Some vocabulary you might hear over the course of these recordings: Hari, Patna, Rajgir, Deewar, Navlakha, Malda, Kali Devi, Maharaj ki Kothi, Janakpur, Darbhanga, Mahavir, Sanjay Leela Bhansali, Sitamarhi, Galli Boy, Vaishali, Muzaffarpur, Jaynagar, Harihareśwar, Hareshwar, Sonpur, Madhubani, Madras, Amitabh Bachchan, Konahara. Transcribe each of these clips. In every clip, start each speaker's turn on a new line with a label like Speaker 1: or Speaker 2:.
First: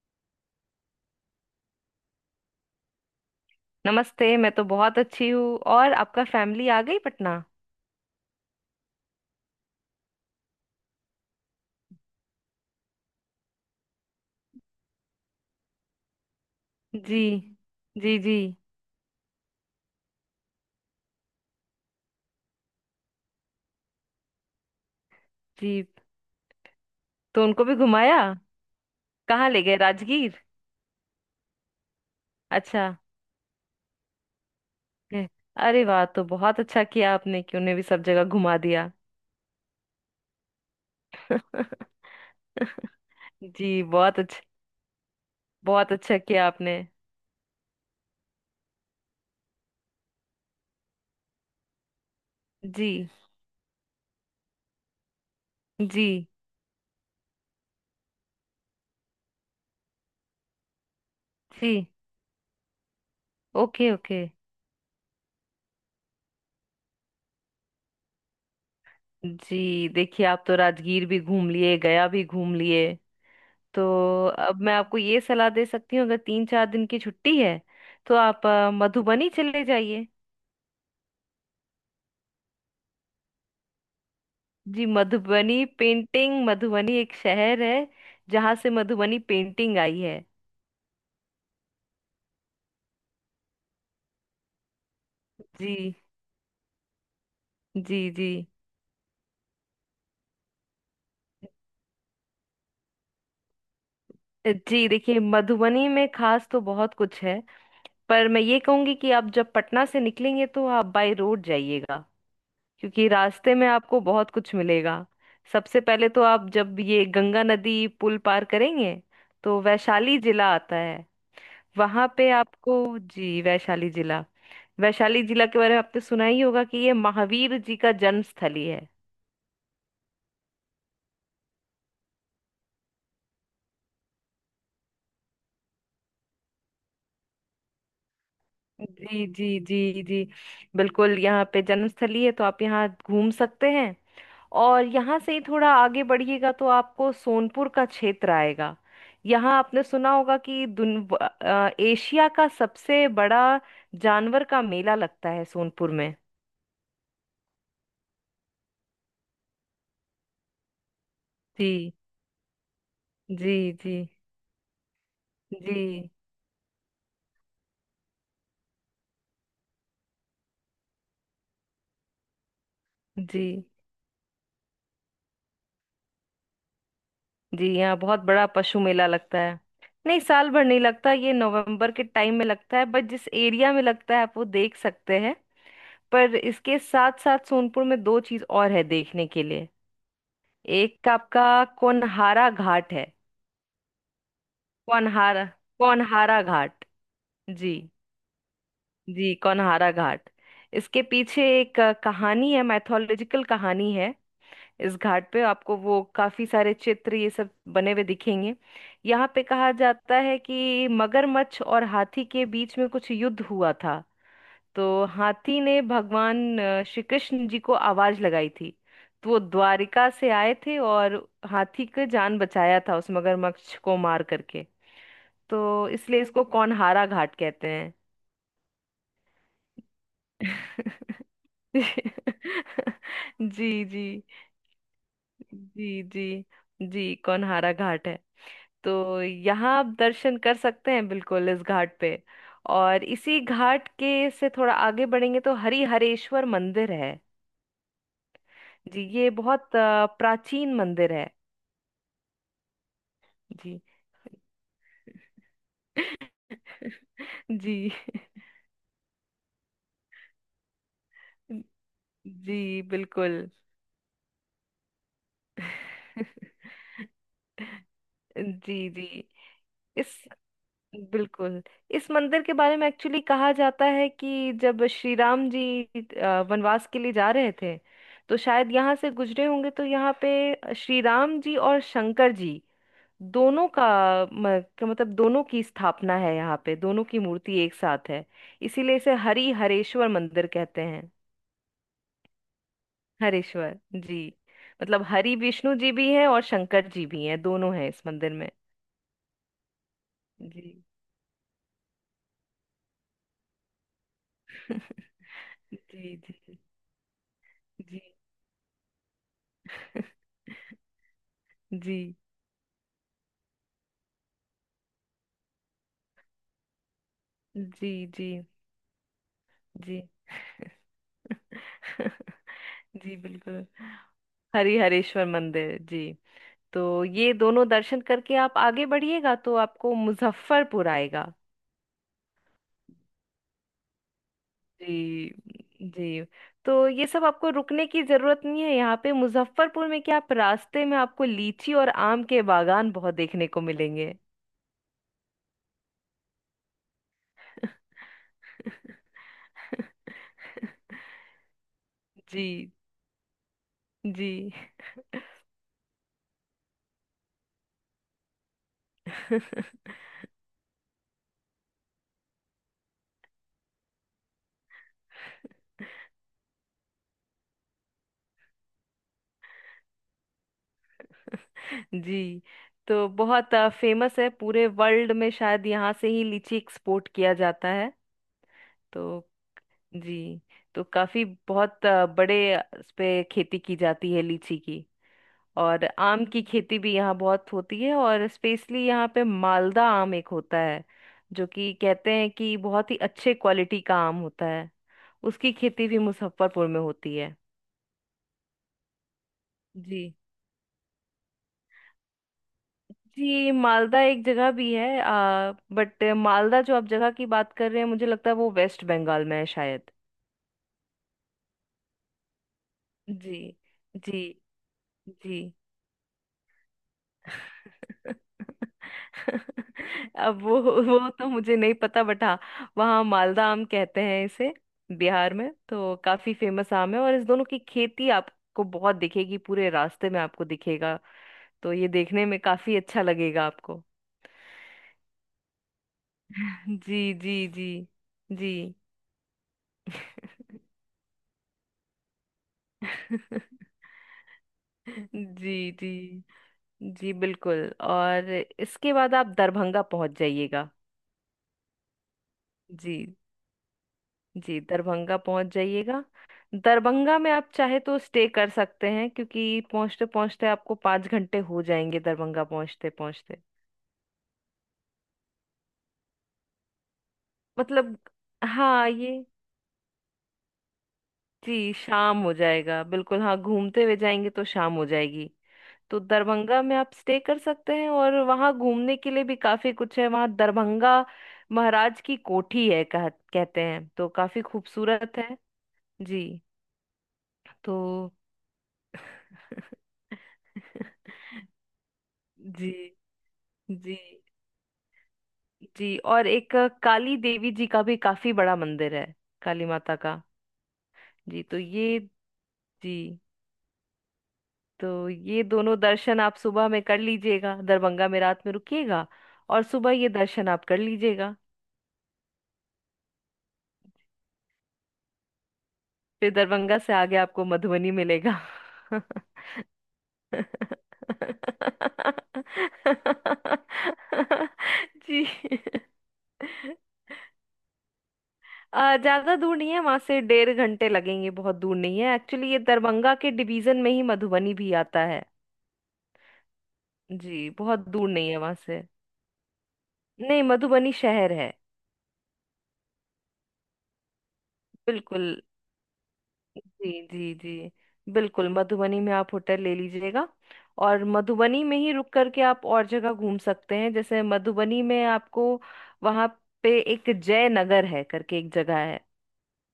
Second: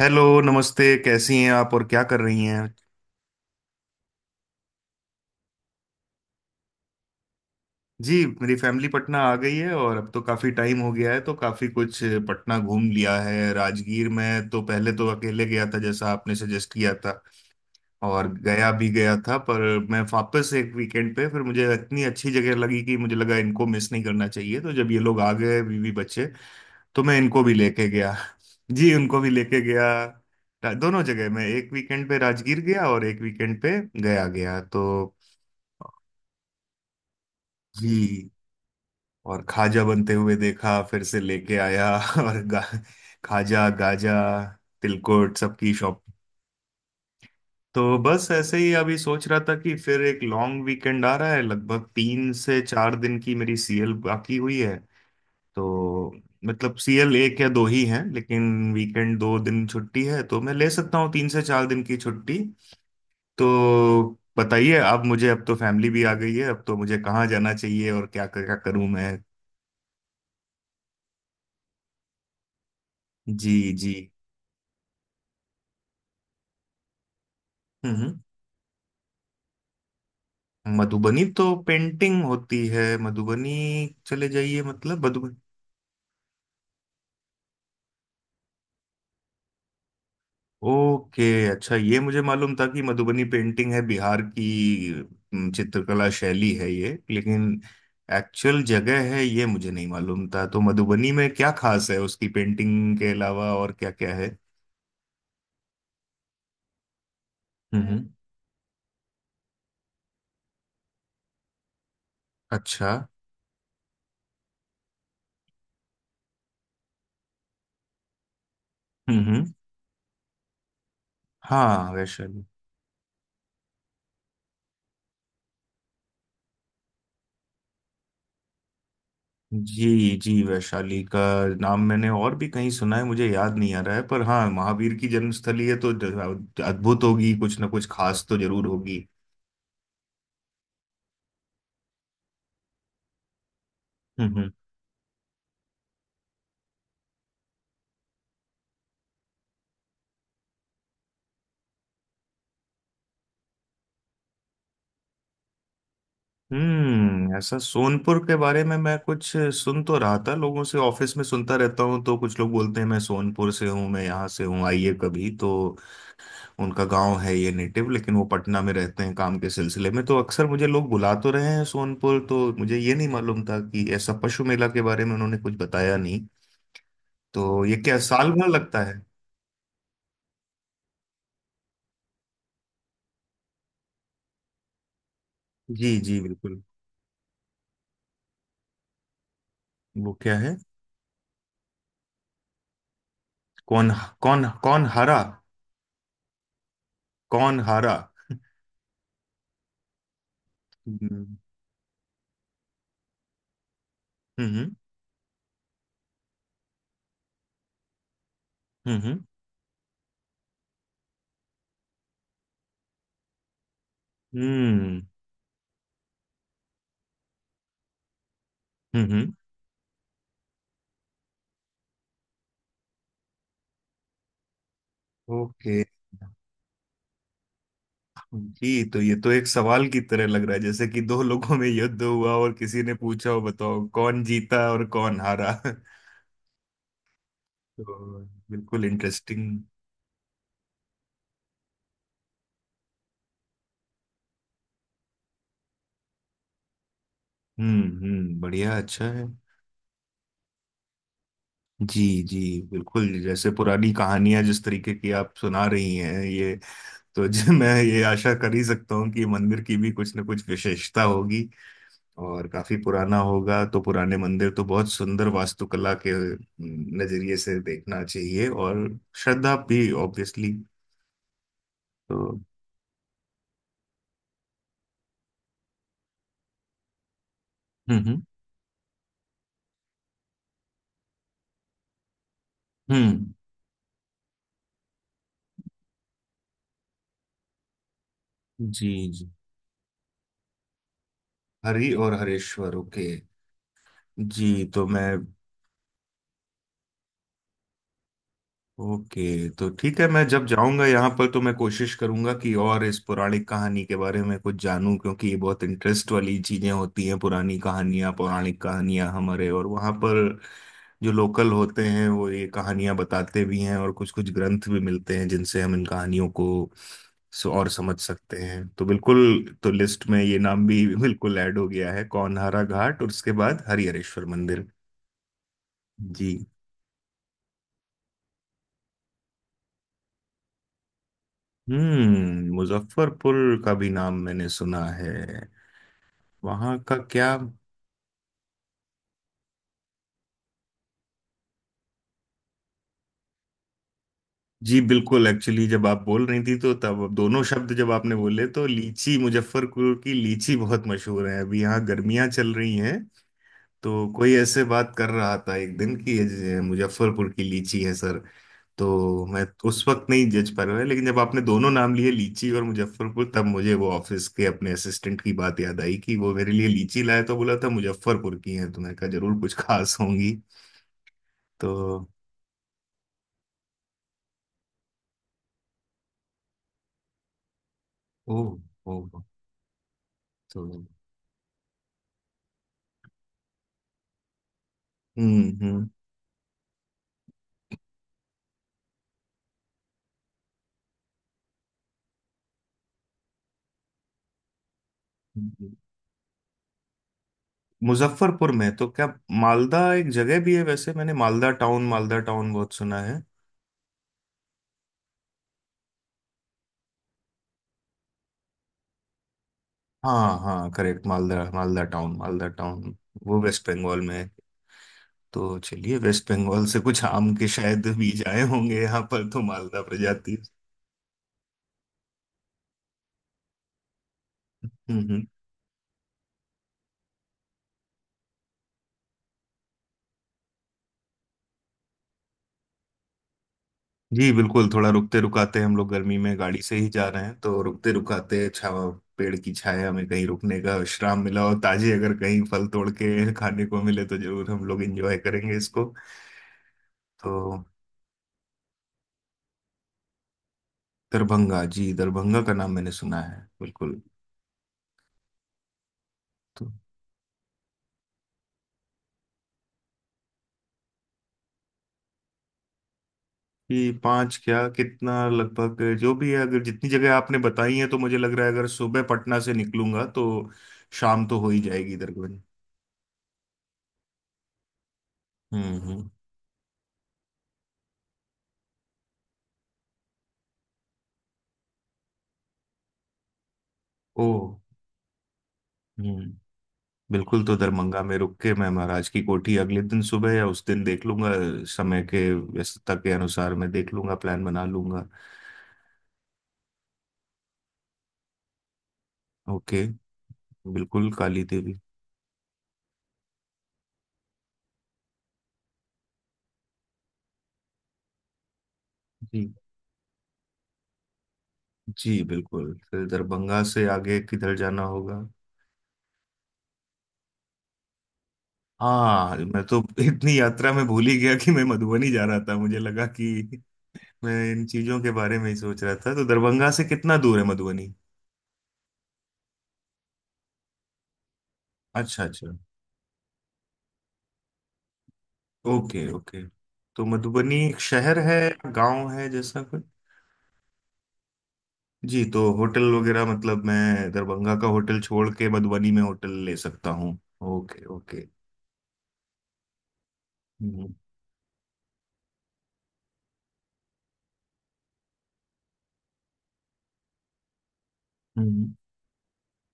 Speaker 1: Hello, नमस्ते। कैसी हैं आप और क्या कर रही हैं?
Speaker 2: नमस्ते, मैं तो बहुत अच्छी हूँ। और आपका फैमिली आ गई पटना?
Speaker 1: जी, मेरी फैमिली पटना आ गई है और अब तो काफ़ी टाइम हो गया है तो काफ़ी कुछ पटना घूम लिया है। राजगीर में तो पहले तो अकेले गया था जैसा आपने सजेस्ट किया था,
Speaker 2: जी। जी
Speaker 1: और
Speaker 2: जी
Speaker 1: गया भी गया था, पर मैं वापस एक वीकेंड पे, फिर मुझे इतनी अच्छी जगह लगी कि मुझे लगा इनको मिस नहीं करना चाहिए, तो जब ये लोग आ गए,
Speaker 2: जी।
Speaker 1: बीवी बच्चे, तो मैं इनको
Speaker 2: तो
Speaker 1: भी
Speaker 2: उनको भी
Speaker 1: लेके गया।
Speaker 2: घुमाया।
Speaker 1: जी, उनको भी
Speaker 2: कहाँ
Speaker 1: लेके
Speaker 2: ले गए,
Speaker 1: गया।
Speaker 2: राजगीर?
Speaker 1: दोनों जगह, मैं एक वीकेंड पे राजगीर गया
Speaker 2: अच्छा।
Speaker 1: और एक वीकेंड पे गया गया तो।
Speaker 2: ए, अरे वाह, तो बहुत अच्छा किया आपने कि उन्हें भी सब जगह
Speaker 1: जी,
Speaker 2: घुमा दिया।
Speaker 1: और खाजा बनते हुए देखा, फिर से लेके आया। और खाजा
Speaker 2: जी, बहुत
Speaker 1: गाजा,
Speaker 2: अच्छा।
Speaker 1: तिलकुट, सबकी
Speaker 2: बहुत
Speaker 1: शॉप।
Speaker 2: अच्छा किया आपने।
Speaker 1: तो बस ऐसे ही अभी सोच रहा था कि फिर एक लॉन्ग वीकेंड आ रहा है। लगभग तीन से
Speaker 2: जी
Speaker 1: चार दिन की मेरी सीएल बाकी हुई है
Speaker 2: जी
Speaker 1: तो। मतलब सीएल एक या दो ही हैं, लेकिन वीकेंड 2 दिन छुट्टी है तो मैं ले सकता हूँ 3 से 4 दिन
Speaker 2: जी।
Speaker 1: की छुट्टी।
Speaker 2: ओके
Speaker 1: तो
Speaker 2: ओके।
Speaker 1: बताइए अब मुझे, अब तो फैमिली भी आ गई है, अब तो मुझे कहाँ जाना चाहिए और क्या क्या करूँ मैं?
Speaker 2: जी देखिए, आप तो राजगीर भी घूम लिए, गया भी घूम लिए,
Speaker 1: जी।
Speaker 2: तो
Speaker 1: जी।
Speaker 2: अब मैं आपको ये सलाह दे सकती हूँ, अगर 3 4 दिन की छुट्टी है तो
Speaker 1: हम्म।
Speaker 2: आप मधुबनी चले जाइए।
Speaker 1: हम्म। मधुबनी तो पेंटिंग होती है मधुबनी। चले जाइए
Speaker 2: जी
Speaker 1: मतलब मधुबनी?
Speaker 2: मधुबनी पेंटिंग, मधुबनी एक शहर है जहाँ से मधुबनी पेंटिंग आई है।
Speaker 1: ओके। अच्छा, ये मुझे मालूम था कि मधुबनी पेंटिंग है बिहार की।
Speaker 2: जी।
Speaker 1: चित्रकला शैली है ये, लेकिन
Speaker 2: जी जी।
Speaker 1: एक्चुअल जगह है ये मुझे नहीं मालूम था। तो मधुबनी में क्या खास है उसकी पेंटिंग के अलावा, और क्या क्या है?
Speaker 2: जी देखिए, मधुबनी में खास तो बहुत कुछ है,
Speaker 1: हम्म।
Speaker 2: पर मैं ये कहूंगी कि आप जब पटना से निकलेंगे तो आप बाय रोड जाइएगा,
Speaker 1: अच्छा।
Speaker 2: क्योंकि रास्ते में आपको बहुत कुछ मिलेगा। सबसे पहले तो आप जब ये गंगा नदी पुल पार करेंगे
Speaker 1: हम्म। हम्म।
Speaker 2: तो वैशाली जिला आता है।
Speaker 1: हाँ,
Speaker 2: वहां पे
Speaker 1: वैशाली।
Speaker 2: आपको, जी वैशाली जिला, वैशाली जिला के बारे में आपने सुना ही होगा कि ये महावीर जी का जन्मस्थली है।
Speaker 1: जी जी, वैशाली का नाम मैंने और भी कहीं सुना है, मुझे याद नहीं आ रहा है, पर हाँ, महावीर की जन्मस्थली है तो अद्भुत होगी, कुछ ना कुछ खास तो जरूर होगी।
Speaker 2: जी जी जी जी। बिल्कुल, यहाँ पे जन्मस्थली है तो आप यहाँ घूम सकते हैं।
Speaker 1: हम्म। हम्म।
Speaker 2: और यहाँ से ही थोड़ा आगे बढ़िएगा तो आपको सोनपुर का क्षेत्र आएगा। यहाँ आपने सुना होगा कि एशिया का सबसे बड़ा जानवर का मेला लगता है सोनपुर में।
Speaker 1: ऐसा सोनपुर के बारे में मैं कुछ सुन तो रहा था, लोगों से ऑफिस में सुनता रहता
Speaker 2: जी
Speaker 1: हूँ, तो कुछ लोग बोलते हैं मैं सोनपुर
Speaker 2: जी
Speaker 1: से हूँ,
Speaker 2: जी।
Speaker 1: मैं यहाँ से हूँ, आइए कभी तो।
Speaker 2: जी
Speaker 1: उनका गांव है ये, नेटिव, लेकिन वो पटना में रहते हैं काम के सिलसिले में, तो अक्सर मुझे लोग बुला तो रहे हैं सोनपुर, तो मुझे ये नहीं
Speaker 2: जी।
Speaker 1: मालूम था कि ऐसा पशु मेला के बारे में उन्होंने कुछ बताया नहीं। तो
Speaker 2: जी,
Speaker 1: ये
Speaker 2: यहाँ
Speaker 1: क्या
Speaker 2: बहुत
Speaker 1: साल
Speaker 2: बड़ा
Speaker 1: भर
Speaker 2: पशु
Speaker 1: लगता है?
Speaker 2: मेला लगता है। नहीं, साल भर नहीं लगता, ये नवंबर के टाइम में लगता है, बट जिस एरिया में लगता है आप वो देख सकते हैं।
Speaker 1: जी जी,
Speaker 2: पर
Speaker 1: बिल्कुल।
Speaker 2: इसके साथ साथ सोनपुर में दो चीज और है देखने के लिए।
Speaker 1: वो क्या है?
Speaker 2: एक आपका कोनहारा घाट है।
Speaker 1: कौन? कौन कौन हारा?
Speaker 2: कोनहारा, कोनहारा घाट।
Speaker 1: कौन
Speaker 2: जी।
Speaker 1: हारा?
Speaker 2: जी कोनहारा घाट। इसके
Speaker 1: हम्म।
Speaker 2: पीछे एक कहानी है, मैथोलॉजिकल कहानी है।
Speaker 1: हम्म।
Speaker 2: इस घाट पे आपको वो काफी सारे चित्र, ये सब बने हुए दिखेंगे।
Speaker 1: हम्म। हम्म।
Speaker 2: यहाँ पे कहा जाता है कि मगरमच्छ और हाथी के बीच में कुछ युद्ध हुआ था।
Speaker 1: हम्म।
Speaker 2: तो हाथी ने भगवान श्री कृष्ण जी को आवाज लगाई थी।
Speaker 1: हम्म,
Speaker 2: तो
Speaker 1: हम्म।
Speaker 2: वो द्वारिका से आए थे और हाथी की जान बचाया था, उस मगरमच्छ को मार करके।
Speaker 1: ओके।
Speaker 2: तो इसलिए इसको कौनहारा घाट कहते हैं।
Speaker 1: जी, तो ये तो एक सवाल की तरह लग रहा है जैसे कि दो लोगों में युद्ध हुआ और किसी ने पूछा हो
Speaker 2: जी
Speaker 1: बताओ
Speaker 2: जी।
Speaker 1: कौन जीता और कौन हारा।
Speaker 2: जी जी। जी कौनहारा घाट है।
Speaker 1: तो बिल्कुल
Speaker 2: तो
Speaker 1: इंटरेस्टिंग।
Speaker 2: यहाँ आप दर्शन कर सकते हैं बिल्कुल, इस घाट पे। और इसी घाट के से थोड़ा आगे बढ़ेंगे तो हरिहरेश्वर मंदिर है।
Speaker 1: हम्म, बढ़िया,
Speaker 2: जी,
Speaker 1: अच्छा है।
Speaker 2: ये बहुत प्राचीन मंदिर है।
Speaker 1: जी जी, बिल्कुल। जैसे
Speaker 2: जी।
Speaker 1: पुरानी कहानियां जिस तरीके की आप सुना रही हैं ये, तो जी, मैं
Speaker 2: जी।
Speaker 1: ये आशा कर ही सकता हूँ कि मंदिर की भी कुछ ना कुछ विशेषता होगी और
Speaker 2: जी
Speaker 1: काफी पुराना
Speaker 2: बिल्कुल।
Speaker 1: होगा, तो पुराने मंदिर तो बहुत सुंदर वास्तुकला के नजरिए से देखना चाहिए, और
Speaker 2: जी जी।
Speaker 1: श्रद्धा भी
Speaker 2: इस
Speaker 1: ऑब्वियसली।
Speaker 2: बिल्कुल, इस
Speaker 1: तो
Speaker 2: मंदिर के बारे में एक्चुअली कहा जाता है कि जब श्री राम जी वनवास के लिए जा रहे थे
Speaker 1: हम्म। हम्म।
Speaker 2: तो शायद यहाँ से गुजरे होंगे, तो यहाँ पे श्री राम जी और शंकर जी
Speaker 1: हम्म,
Speaker 2: दोनों का का मतलब दोनों की स्थापना है, यहाँ पे दोनों की मूर्ति एक साथ है।
Speaker 1: जी
Speaker 2: इसीलिए इसे
Speaker 1: जी।
Speaker 2: हरि हरेश्वर मंदिर कहते हैं।
Speaker 1: हरि और हरेश्वर, ओके।
Speaker 2: हरेश्वर। जी,
Speaker 1: जी तो
Speaker 2: मतलब
Speaker 1: मैं,
Speaker 2: हरि विष्णु जी भी हैं और शंकर जी भी हैं, दोनों हैं इस मंदिर में।
Speaker 1: ओके, तो ठीक है, मैं जब
Speaker 2: जी।
Speaker 1: जाऊंगा यहाँ पर तो मैं कोशिश करूंगा कि और इस पौराणिक कहानी के बारे में कुछ जानूं, क्योंकि ये बहुत इंटरेस्ट
Speaker 2: जी
Speaker 1: वाली
Speaker 2: जी
Speaker 1: चीजें होती हैं, पुरानी
Speaker 2: जी।
Speaker 1: कहानियां, पौराणिक कहानियां, हमारे और वहाँ पर जो लोकल होते
Speaker 2: जी
Speaker 1: हैं वो ये कहानियां बताते भी हैं, और कुछ कुछ ग्रंथ भी मिलते हैं जिनसे हम इन कहानियों को और
Speaker 2: जी
Speaker 1: समझ
Speaker 2: जी
Speaker 1: सकते हैं। तो बिल्कुल, तो लिस्ट
Speaker 2: जी।
Speaker 1: में ये नाम भी बिल्कुल ऐड हो गया है, कौनहारा घाट और
Speaker 2: जी
Speaker 1: उसके बाद
Speaker 2: बिल्कुल,
Speaker 1: हरिहरेश्वर मंदिर।
Speaker 2: हरिहरेश्वर मंदिर जी।
Speaker 1: जी।
Speaker 2: तो ये दोनों दर्शन करके आप आगे बढ़िएगा तो आपको मुजफ्फरपुर आएगा।
Speaker 1: हम्म, मुजफ्फरपुर का भी नाम मैंने सुना है।
Speaker 2: जी जी। तो
Speaker 1: वहां का
Speaker 2: ये सब
Speaker 1: क्या?
Speaker 2: आपको रुकने की जरूरत नहीं है, यहाँ पे मुजफ्फरपुर में क्या, आप रास्ते में, आपको लीची और आम के बागान बहुत देखने को मिलेंगे।
Speaker 1: जी, बिल्कुल। एक्चुअली जब आप बोल रही थी तो तब अब दोनों शब्द जब आपने बोले तो लीची, मुजफ्फरपुर की लीची बहुत मशहूर है। अभी यहाँ गर्मियाँ चल
Speaker 2: जी
Speaker 1: रही हैं, तो
Speaker 2: जी।
Speaker 1: कोई ऐसे बात कर रहा था एक दिन कि ये जो मुजफ्फरपुर की लीची है, सर, तो मैं उस वक्त नहीं जज पा रहा, लेकिन जब आपने दोनों नाम लिए, लीची और मुजफ्फरपुर, तब मुझे वो ऑफिस के अपने असिस्टेंट की बात याद आई कि वो मेरे लिए लीची लाए तो बोला था मुजफ्फरपुर की है, तो मैंने कहा जरूर कुछ खास होंगी। तो
Speaker 2: जी, तो बहुत फेमस है पूरे वर्ल्ड में, शायद यहाँ से ही लीची एक्सपोर्ट किया जाता है।
Speaker 1: ओ। ओ।
Speaker 2: तो जी।
Speaker 1: तो
Speaker 2: तो काफी बहुत बड़े इस पे खेती की जाती है लीची की।
Speaker 1: हम्म।
Speaker 2: और
Speaker 1: हम्म।
Speaker 2: आम की खेती भी यहाँ बहुत होती है, और स्पेशली यहाँ पे मालदा आम एक होता है, जो कि कहते हैं कि बहुत ही अच्छे क्वालिटी का आम होता है। उसकी
Speaker 1: हम्म।
Speaker 2: खेती भी मुजफ्फरपुर में होती है।
Speaker 1: मुजफ्फरपुर में तो क्या, मालदा
Speaker 2: जी
Speaker 1: एक जगह भी है वैसे। मैंने मालदा टाउन, मालदा टाउन बहुत सुना।
Speaker 2: जी, मालदा एक जगह भी है, बट मालदा जो आप जगह की बात कर रहे हैं, मुझे लगता है वो वेस्ट बंगाल में है शायद।
Speaker 1: हाँ हाँ, करेक्ट, मालदा, मालदा टाउन
Speaker 2: जी
Speaker 1: वो वेस्ट बंगाल में
Speaker 2: जी
Speaker 1: है।
Speaker 2: जी।
Speaker 1: तो चलिए, वेस्ट बंगाल से कुछ आम के शायद बीज आए होंगे यहाँ पर, तो मालदा प्रजाति।
Speaker 2: अब वो तो मुझे नहीं पता, बट हाँ, वहाँ मालदा आम कहते हैं इसे।
Speaker 1: हम्म। हम्म।
Speaker 2: बिहार में तो काफी फेमस आम है और इस दोनों की खेती आपको बहुत दिखेगी, पूरे रास्ते में आपको दिखेगा। तो ये देखने में काफी अच्छा लगेगा आपको।
Speaker 1: जी, बिल्कुल। थोड़ा रुकते रुकाते, हम लोग गर्मी में गाड़ी से ही
Speaker 2: जी
Speaker 1: जा रहे हैं,
Speaker 2: जी
Speaker 1: तो
Speaker 2: जी
Speaker 1: रुकते रुकाते
Speaker 2: जी।
Speaker 1: छावा पेड़ की छाया में कहीं रुकने का विश्राम मिला और ताजे अगर कहीं फल तोड़ के खाने को मिले तो जरूर हम लोग एंजॉय करेंगे
Speaker 2: जी
Speaker 1: इसको।
Speaker 2: जी जी
Speaker 1: तो
Speaker 2: बिल्कुल और इसके बाद आप दरभंगा पहुंच जाइएगा।
Speaker 1: दरभंगा। जी, दरभंगा का नाम मैंने
Speaker 2: जी।
Speaker 1: सुना है बिल्कुल।
Speaker 2: जी दरभंगा पहुंच जाइएगा।
Speaker 1: तो
Speaker 2: दरभंगा में आप चाहे तो स्टे कर सकते हैं, क्योंकि पहुंचते पहुंचते आपको 5 घंटे हो जाएंगे, दरभंगा पहुंचते पहुंचते।
Speaker 1: कि पांच क्या कितना लगभग जो भी है, अगर जितनी जगह आपने बताई है,
Speaker 2: मतलब
Speaker 1: तो मुझे लग रहा है अगर
Speaker 2: हाँ,
Speaker 1: सुबह
Speaker 2: ये
Speaker 1: पटना से निकलूंगा तो शाम तो हो ही
Speaker 2: जी,
Speaker 1: जाएगी
Speaker 2: शाम हो
Speaker 1: दरमियान।
Speaker 2: जाएगा बिल्कुल, हाँ घूमते हुए जाएंगे तो शाम हो जाएगी।
Speaker 1: हम्म।
Speaker 2: तो
Speaker 1: हम्म।
Speaker 2: दरभंगा में आप स्टे कर सकते हैं और वहाँ घूमने के लिए भी काफी कुछ है। वहाँ दरभंगा महाराज की कोठी है, कहते हैं तो
Speaker 1: ओ।
Speaker 2: काफी खूबसूरत है। जी
Speaker 1: हम्म। बिल्कुल, तो दरभंगा
Speaker 2: तो।
Speaker 1: में रुक के मैं महाराज की कोठी अगले दिन सुबह या उस दिन देख लूंगा, समय के
Speaker 2: जी
Speaker 1: व्यस्तता के अनुसार मैं देख
Speaker 2: जी
Speaker 1: लूंगा, प्लान बना लूंगा।
Speaker 2: जी। और एक काली देवी जी का भी काफी बड़ा मंदिर है, काली
Speaker 1: ओके।
Speaker 2: माता का।
Speaker 1: बिल्कुल,
Speaker 2: जी
Speaker 1: काली
Speaker 2: तो
Speaker 1: देवी।
Speaker 2: ये, जी तो ये दोनों दर्शन आप सुबह में कर लीजिएगा, दरभंगा में रात में रुकिएगा
Speaker 1: जी
Speaker 2: और सुबह ये दर्शन आप कर लीजिएगा।
Speaker 1: जी, बिल्कुल। फिर दरभंगा से आगे किधर जाना होगा?
Speaker 2: फिर दरभंगा से आगे आपको मधुबनी मिलेगा।
Speaker 1: हाँ, मैं तो इतनी यात्रा में भूल ही गया कि मैं मधुबनी जा रहा था, मुझे लगा कि मैं इन चीजों के
Speaker 2: जी,
Speaker 1: बारे में ही सोच रहा था। तो दरभंगा से कितना दूर है मधुबनी?
Speaker 2: ज्यादा दूर नहीं है, वहां से 1.5 घंटे लगेंगे, बहुत दूर नहीं है,
Speaker 1: अच्छा अच्छा।
Speaker 2: एक्चुअली ये दरभंगा के डिवीजन में ही मधुबनी भी आता है।
Speaker 1: Okay okay. तो
Speaker 2: जी,
Speaker 1: मधुबनी एक
Speaker 2: बहुत दूर
Speaker 1: शहर
Speaker 2: नहीं है
Speaker 1: है,
Speaker 2: वहां से।
Speaker 1: गांव है, जैसा कुछ?
Speaker 2: नहीं, मधुबनी शहर है।
Speaker 1: जी, तो होटल वगैरह मतलब मैं दरभंगा का होटल छोड़
Speaker 2: बिल्कुल।
Speaker 1: के मधुबनी में होटल ले सकता
Speaker 2: जी
Speaker 1: हूँ?
Speaker 2: जी जी
Speaker 1: ओके ओके।
Speaker 2: बिल्कुल, मधुबनी में आप होटल ले लीजिएगा।
Speaker 1: हम्म।
Speaker 2: और मधुबनी में ही रुक करके आप और जगह घूम सकते हैं। जैसे मधुबनी में आपको वहां पे एक जय नगर है करके, एक
Speaker 1: हम्म।
Speaker 2: जगह है,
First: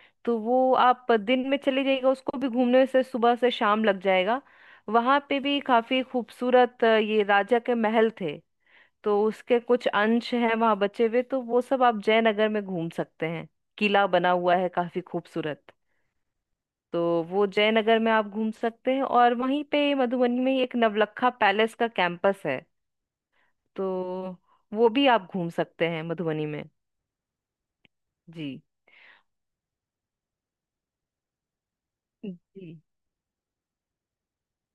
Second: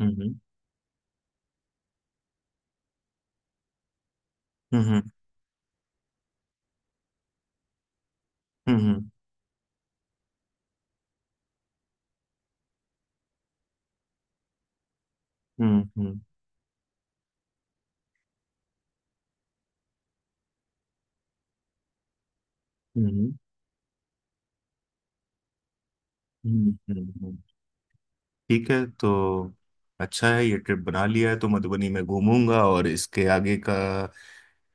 Speaker 1: हम्म।
Speaker 2: तो वो आप दिन में चले जाइएगा, उसको भी घूमने से सुबह से शाम लग जाएगा।
Speaker 1: हम्म।
Speaker 2: वहां पे भी काफी खूबसूरत ये राजा के महल थे,
Speaker 1: हम्म।
Speaker 2: तो उसके कुछ अंश हैं वहां बचे हुए, तो वो सब आप जयनगर में घूम सकते हैं। किला बना हुआ है, काफी खूबसूरत।
Speaker 1: हम्म। हम्म।
Speaker 2: तो वो जयनगर में आप घूम सकते हैं। और वहीं पे मधुबनी में ही एक नवलखा पैलेस का कैंपस है, तो वो भी आप घूम सकते हैं मधुबनी में।
Speaker 1: हम्म। हम्म।
Speaker 2: जी
Speaker 1: ठीक है, तो अच्छा है, ये ट्रिप बना लिया है, तो मधुबनी में
Speaker 2: जी
Speaker 1: घूमूंगा,
Speaker 2: जी
Speaker 1: और इसके आगे का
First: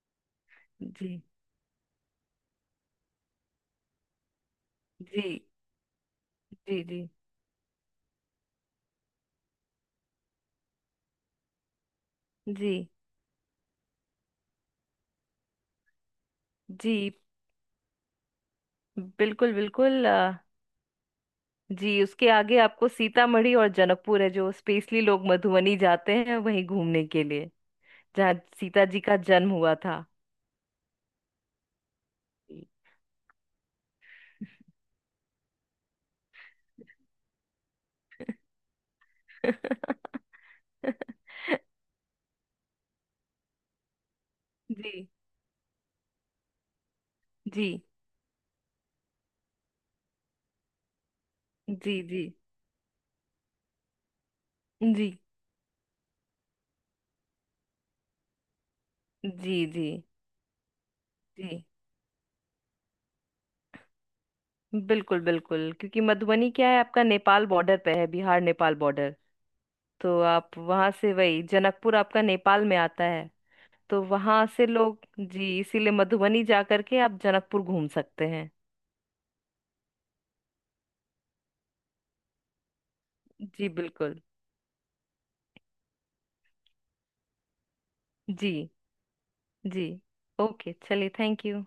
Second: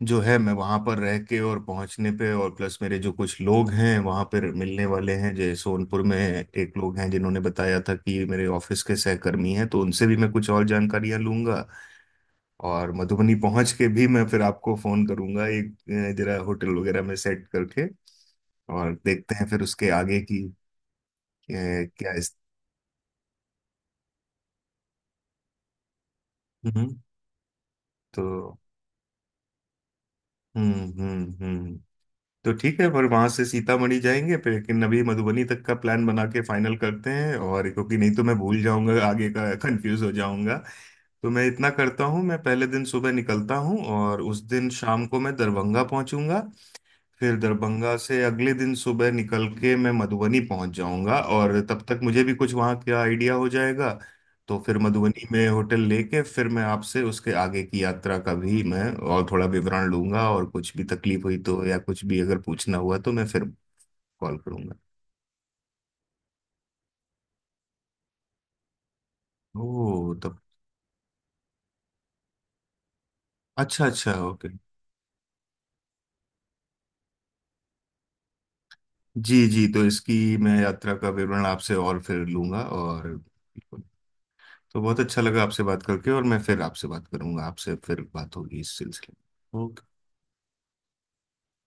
Speaker 1: जो है मैं वहां पर रह
Speaker 2: जी।
Speaker 1: के और पहुंचने पे, और प्लस मेरे जो कुछ लोग हैं वहां पर मिलने वाले हैं,
Speaker 2: जी
Speaker 1: जैसे सोनपुर में एक लोग हैं
Speaker 2: जी
Speaker 1: जिन्होंने बताया था कि ये मेरे ऑफिस के सहकर्मी हैं, तो उनसे भी मैं कुछ और जानकारियां लूंगा।
Speaker 2: जी
Speaker 1: और मधुबनी पहुंच के भी मैं फिर आपको फोन करूंगा एक, जरा होटल
Speaker 2: जी
Speaker 1: वगैरह में सेट करके, और देखते हैं
Speaker 2: बिल्कुल
Speaker 1: फिर उसके
Speaker 2: बिल्कुल।
Speaker 1: आगे की।
Speaker 2: जी,
Speaker 1: क्या
Speaker 2: उसके
Speaker 1: इस,
Speaker 2: आगे आपको सीतामढ़ी और जनकपुर है, जो स्पेशली लोग मधुबनी जाते हैं वहीं
Speaker 1: हम्म।
Speaker 2: घूमने के लिए,
Speaker 1: तो
Speaker 2: जहाँ सीता जी का जन्म हुआ था।
Speaker 1: हम्म। हम्म। हम्म। तो
Speaker 2: जी।
Speaker 1: ठीक है, पर वहां से सीतामढ़ी जाएंगे फिर, लेकिन अभी मधुबनी तक का प्लान बना के फाइनल करते हैं, और क्योंकि नहीं तो मैं भूल जाऊंगा, आगे का कंफ्यूज हो जाऊंगा। तो मैं इतना करता हूँ, मैं पहले दिन सुबह निकलता हूँ और उस दिन शाम
Speaker 2: जी
Speaker 1: को मैं दरभंगा पहुंचूंगा। फिर
Speaker 2: जी
Speaker 1: दरभंगा से अगले दिन सुबह निकल के मैं मधुबनी पहुंच जाऊंगा, और तब तक
Speaker 2: जी
Speaker 1: मुझे
Speaker 2: जी।
Speaker 1: भी कुछ वहां का आइडिया हो जाएगा। तो फिर
Speaker 2: जी
Speaker 1: मधुबनी में होटल लेके फिर मैं आपसे उसके आगे की यात्रा का भी मैं और थोड़ा
Speaker 2: जी जी
Speaker 1: विवरण लूंगा, और कुछ भी तकलीफ हुई तो
Speaker 2: जी
Speaker 1: या कुछ भी अगर पूछना हुआ तो मैं फिर कॉल करूंगा।
Speaker 2: बिल्कुल बिल्कुल, क्योंकि मधुबनी क्या है, आपका नेपाल बॉर्डर पे है, बिहार नेपाल बॉर्डर।
Speaker 1: ओह
Speaker 2: तो
Speaker 1: तब।
Speaker 2: आप वहां से, वही जनकपुर आपका नेपाल में आता है।
Speaker 1: अच्छा
Speaker 2: तो
Speaker 1: अच्छा,
Speaker 2: वहां
Speaker 1: ओके।
Speaker 2: से लोग जी, इसीलिए मधुबनी जा करके आप जनकपुर घूम सकते हैं।
Speaker 1: जी जी, तो इसकी मैं यात्रा का विवरण आपसे और फिर लूंगा और
Speaker 2: जी
Speaker 1: बिल्कुल।
Speaker 2: बिल्कुल।
Speaker 1: तो बहुत अच्छा लगा आपसे बात करके, और मैं फिर आपसे बात करूंगा, आपसे फिर बात
Speaker 2: जी
Speaker 1: होगी इस सिलसिले में।
Speaker 2: जी।
Speaker 1: ओके।
Speaker 2: ओके चलिए, थैंक यू।